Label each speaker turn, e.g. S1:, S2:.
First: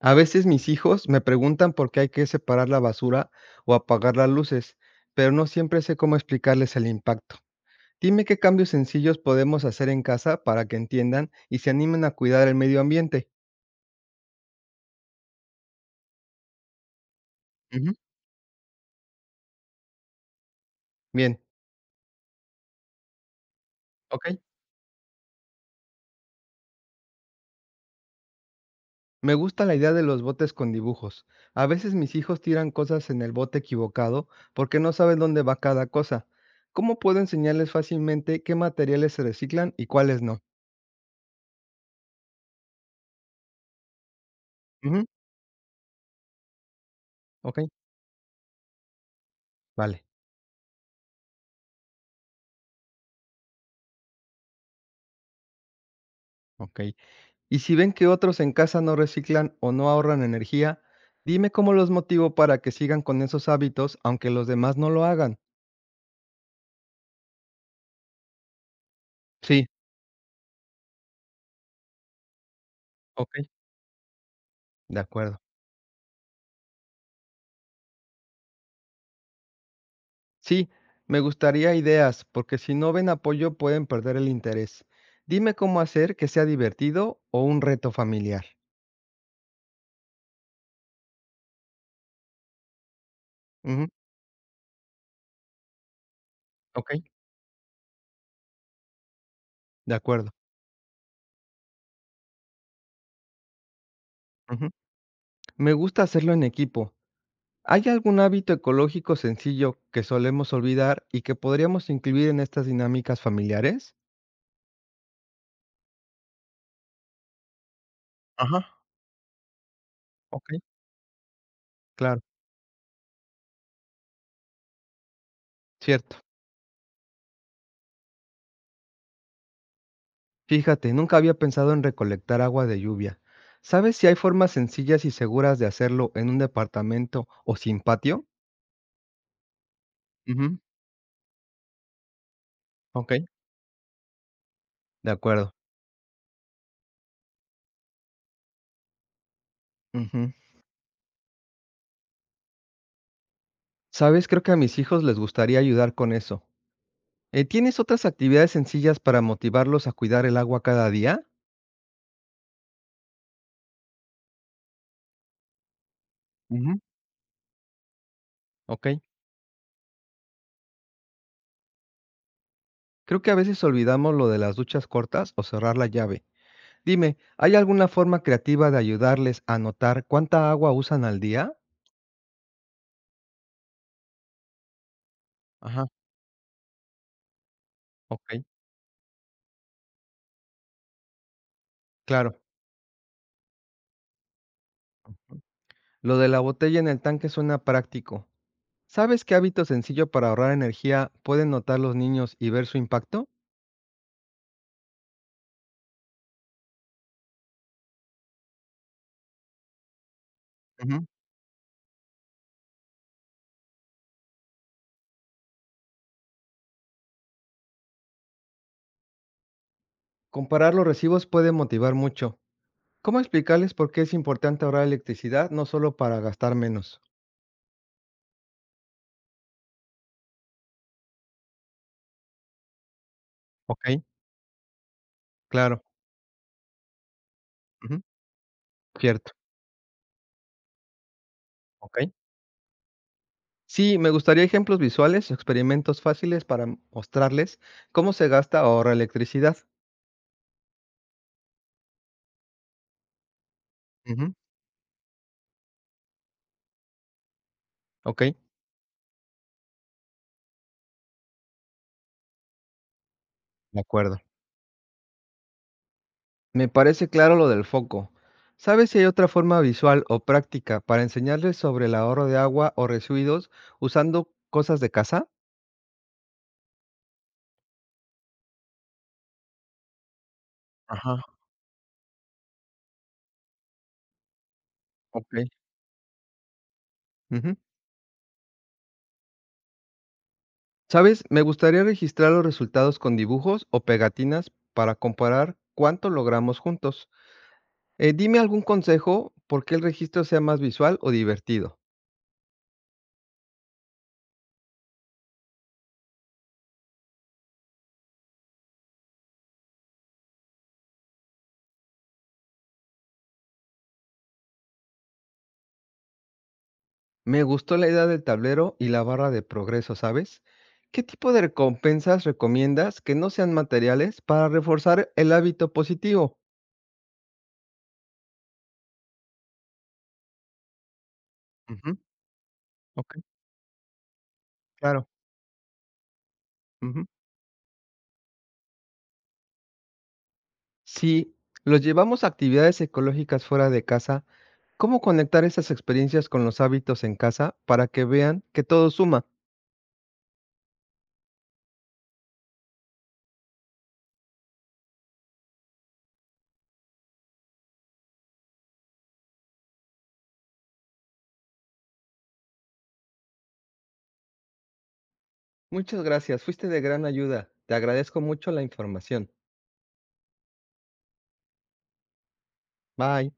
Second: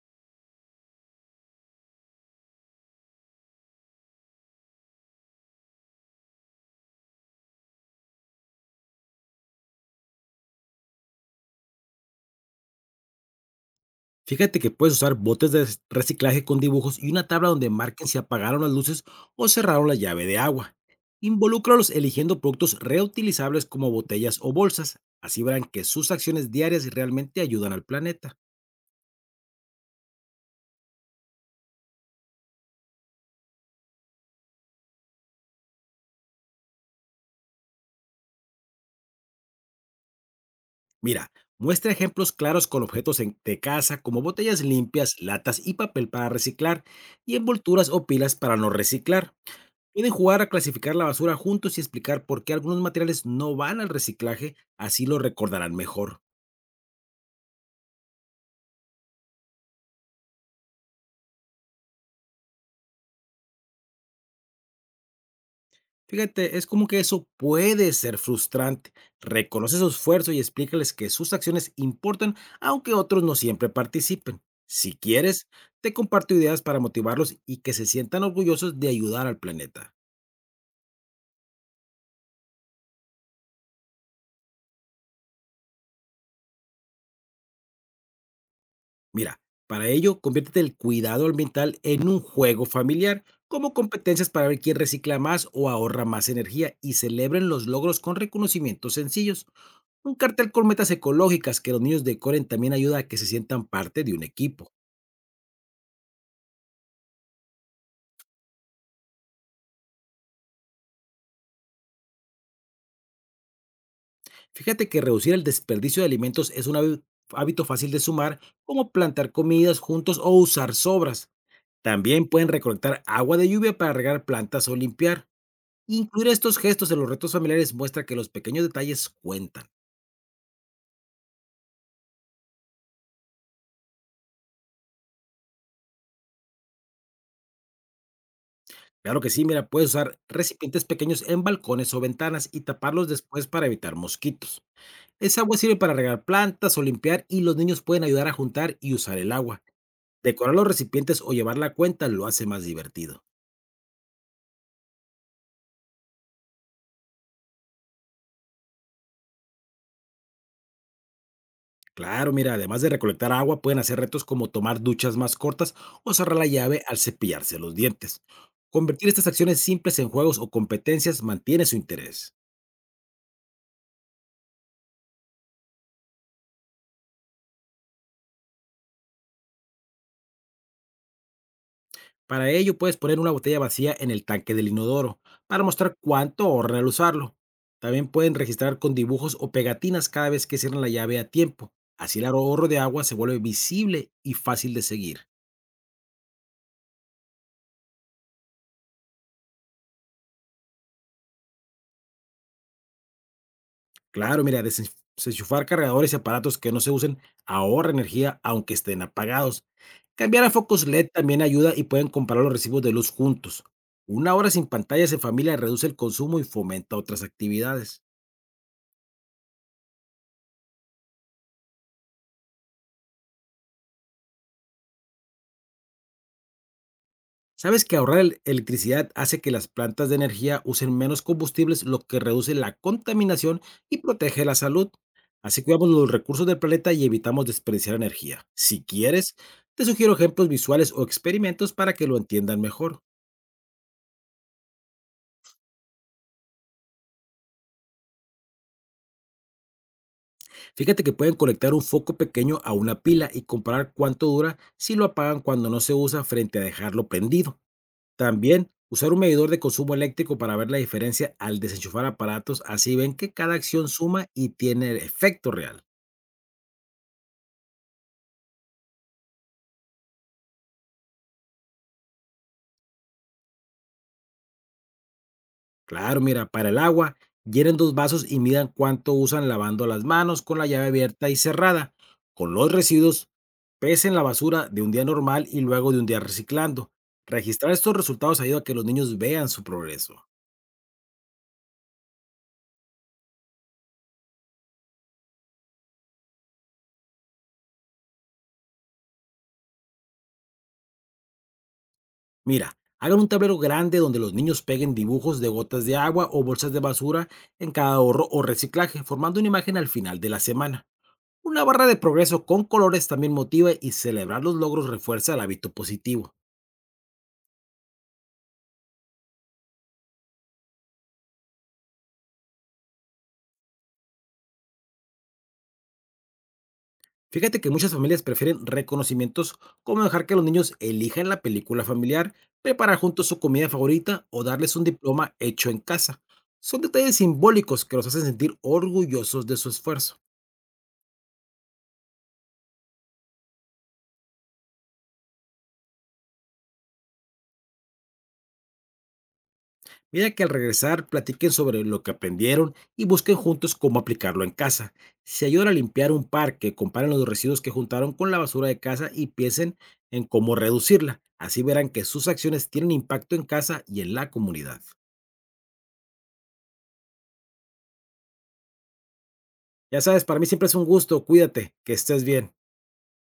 S1: A veces mis hijos me preguntan por qué hay que separar la basura o apagar las luces, pero no siempre sé cómo explicarles el impacto. Dime qué cambios sencillos podemos hacer en casa para que entiendan y se animen a cuidar el medio ambiente.
S2: Fíjate que puedes usar botes de reciclaje con dibujos y una tabla donde
S1: Ujú.
S2: marquen si apagaron las luces o cerraron la llave de agua.
S1: Bien,
S2: Involúcralos eligiendo productos reutilizables como botellas
S1: ok.
S2: o bolsas. Así verán que sus acciones diarias realmente ayudan al planeta.
S1: Me gusta la idea de los botes con dibujos. A veces mis hijos tiran cosas en el bote equivocado porque no saben dónde va cada cosa. ¿Cómo puedo enseñarles fácilmente qué materiales se reciclan y cuáles no?
S2: Mira, muestra ejemplos claros con objetos de casa como botellas
S1: Ujú,
S2: limpias, latas y papel para reciclar y
S1: ok,
S2: envolturas o pilas para no reciclar.
S1: vale,
S2: Pueden jugar a clasificar la basura juntos y explicar por qué algunos materiales no van al reciclaje, así lo recordarán mejor.
S1: ok. Y si ven que otros en casa no reciclan o no ahorran energía, dime cómo los motivo para que sigan con esos hábitos aunque los demás no lo hagan.
S2: Fíjate, es como que eso puede ser frustrante.
S1: Sí,
S2: Reconoce su esfuerzo y explícales que sus acciones importan, aunque otros no
S1: ok,
S2: siempre participen. Si
S1: de acuerdo.
S2: quieres, te comparto ideas para motivarlos y que se sientan orgullosos de ayudar al planeta.
S1: Sí, me gustaría ideas, porque si no ven apoyo pueden perder el interés. Dime cómo hacer que sea divertido o un reto familiar.
S2: Mira, para ello, conviértete el cuidado ambiental en un juego familiar, como
S1: Ujú,
S2: competencias para ver quién recicla más o ahorra más energía
S1: ok,
S2: y celebren los logros con reconocimientos sencillos.
S1: de
S2: Un
S1: acuerdo.
S2: cartel con metas ecológicas que los niños decoren también ayuda a que se sientan parte de un
S1: Ujú.
S2: equipo.
S1: Me gusta hacerlo en equipo. ¿Hay algún hábito ecológico sencillo que solemos olvidar y que podríamos incluir en estas dinámicas familiares?
S2: Fíjate que reducir el desperdicio de alimentos es un hábito fácil de sumar,
S1: Ajá,
S2: como plantar comidas juntos o
S1: ok.
S2: usar sobras.
S1: Claro,
S2: También pueden recolectar agua de lluvia para regar plantas o limpiar.
S1: cierto.
S2: Incluir estos gestos en los retos familiares muestra que los pequeños detalles cuentan.
S1: Fíjate, nunca había pensado en recolectar agua de lluvia. ¿Sabes si hay formas sencillas y seguras de hacerlo en un departamento o sin patio?
S2: Claro que sí, mira, puedes usar
S1: Ujú,
S2: recipientes pequeños en balcones o ventanas y taparlos
S1: ok,
S2: después para evitar mosquitos.
S1: de
S2: Esa
S1: acuerdo.
S2: agua sirve para regar plantas o limpiar y los niños pueden ayudar a juntar y usar el agua.
S1: Ujú.
S2: Decorar los recipientes o llevar la cuenta lo hace más divertido.
S1: ¿Sabes? Creo que a mis hijos les gustaría ayudar con eso. ¿Tienes otras actividades sencillas para motivarlos a cuidar el agua cada día?
S2: Claro, mira, además de recolectar agua, pueden hacer retos como tomar duchas más cortas o cerrar la
S1: Ujú,
S2: llave al cepillarse los dientes.
S1: ok.
S2: Convertir estas acciones simples en juegos o competencias mantiene su interés.
S1: Creo que a veces olvidamos lo de las duchas cortas o cerrar la llave. Dime, ¿hay alguna forma creativa de ayudarles a notar cuánta agua usan al día?
S2: Para ello, puedes poner una botella vacía en el tanque del inodoro para
S1: Ajá,
S2: mostrar cuánto ahorran al usarlo. También pueden
S1: ok,
S2: registrar con dibujos o pegatinas cada vez que cierran la llave a tiempo. Así el
S1: claro.
S2: ahorro de agua se vuelve visible y fácil de seguir.
S1: Lo de la botella en el tanque suena práctico. ¿Sabes qué hábito sencillo para ahorrar energía pueden notar los niños y ver su impacto?
S2: Claro, mira, desenchufar cargadores y aparatos que no se usen ahorra energía aunque estén apagados. Cambiar a focos
S1: Ujú.
S2: LED también ayuda y pueden comparar los recibos de luz juntos. Una hora sin pantallas en familia reduce el consumo y fomenta otras actividades.
S1: Comparar los recibos puede motivar mucho. ¿Cómo explicarles por qué es importante ahorrar electricidad no solo para gastar menos?
S2: ¿Sabes que ahorrar electricidad hace que las plantas de energía usen menos combustibles, lo que reduce la contaminación
S1: Ok,
S2: y protege la salud? Así
S1: claro,
S2: cuidamos los recursos del planeta y evitamos desperdiciar
S1: ujú,
S2: energía. Si
S1: cierto,
S2: quieres, te sugiero ejemplos visuales o experimentos para
S1: ok.
S2: que lo entiendan mejor.
S1: Sí, me gustaría ejemplos visuales o experimentos fáciles para mostrarles cómo se gasta o ahorra electricidad.
S2: Fíjate que pueden conectar un foco pequeño a una pila y comparar cuánto
S1: Ujú.
S2: dura si lo apagan cuando no se usa frente a dejarlo prendido.
S1: Ok,
S2: También usar un medidor de consumo eléctrico para ver la diferencia al desenchufar aparatos, así ven que cada
S1: de
S2: acción
S1: acuerdo.
S2: suma y tiene efecto real.
S1: Me parece claro lo del foco. ¿Sabes si hay otra forma visual o práctica para enseñarles sobre el ahorro de agua o residuos usando cosas de casa?
S2: Claro, mira, para el agua, llenen dos vasos y midan cuánto usan lavando las manos con la llave
S1: Ajá,
S2: abierta y cerrada. Con los residuos, pesen la basura de un día
S1: ok.
S2: normal y luego de un día reciclando.
S1: Ujú.
S2: Registrar estos resultados ayuda a que los niños vean su progreso.
S1: ¿Sabes? Me gustaría registrar los resultados con dibujos o pegatinas para comparar cuánto logramos juntos. Dime algún consejo por qué el registro sea más visual o divertido.
S2: Mira, hagan un tablero grande donde los niños peguen dibujos de gotas de agua o bolsas de basura en cada ahorro o reciclaje, formando una imagen al final de la semana. Una barra de progreso con colores también motiva y celebrar los logros refuerza el hábito positivo.
S1: Me gustó la idea del tablero y la barra de progreso, ¿sabes? ¿Qué tipo de recompensas recomiendas que no sean materiales para reforzar el hábito positivo?
S2: Fíjate que muchas familias prefieren reconocimientos como dejar que los niños elijan la película
S1: Ujú,
S2: familiar, preparar
S1: ok,
S2: juntos su comida favorita o darles un
S1: claro.
S2: diploma hecho en casa. Son
S1: Ujú.
S2: detalles simbólicos que los hacen sentir orgullosos de su esfuerzo.
S1: Si los llevamos a actividades ecológicas fuera de casa, ¿cómo conectar esas experiencias con los hábitos en casa para que vean que todo suma?
S2: Mira que al regresar platiquen sobre lo que aprendieron y busquen juntos cómo aplicarlo en casa. Si ayudan a limpiar un parque, comparen los residuos que juntaron con la basura de casa y piensen en cómo reducirla. Así verán que sus acciones tienen impacto en casa y en la comunidad.
S1: Muchas gracias, fuiste de gran ayuda. Te agradezco mucho la información.
S2: Ya sabes, para mí siempre es un gusto. Cuídate, que estés bien.
S1: Bye.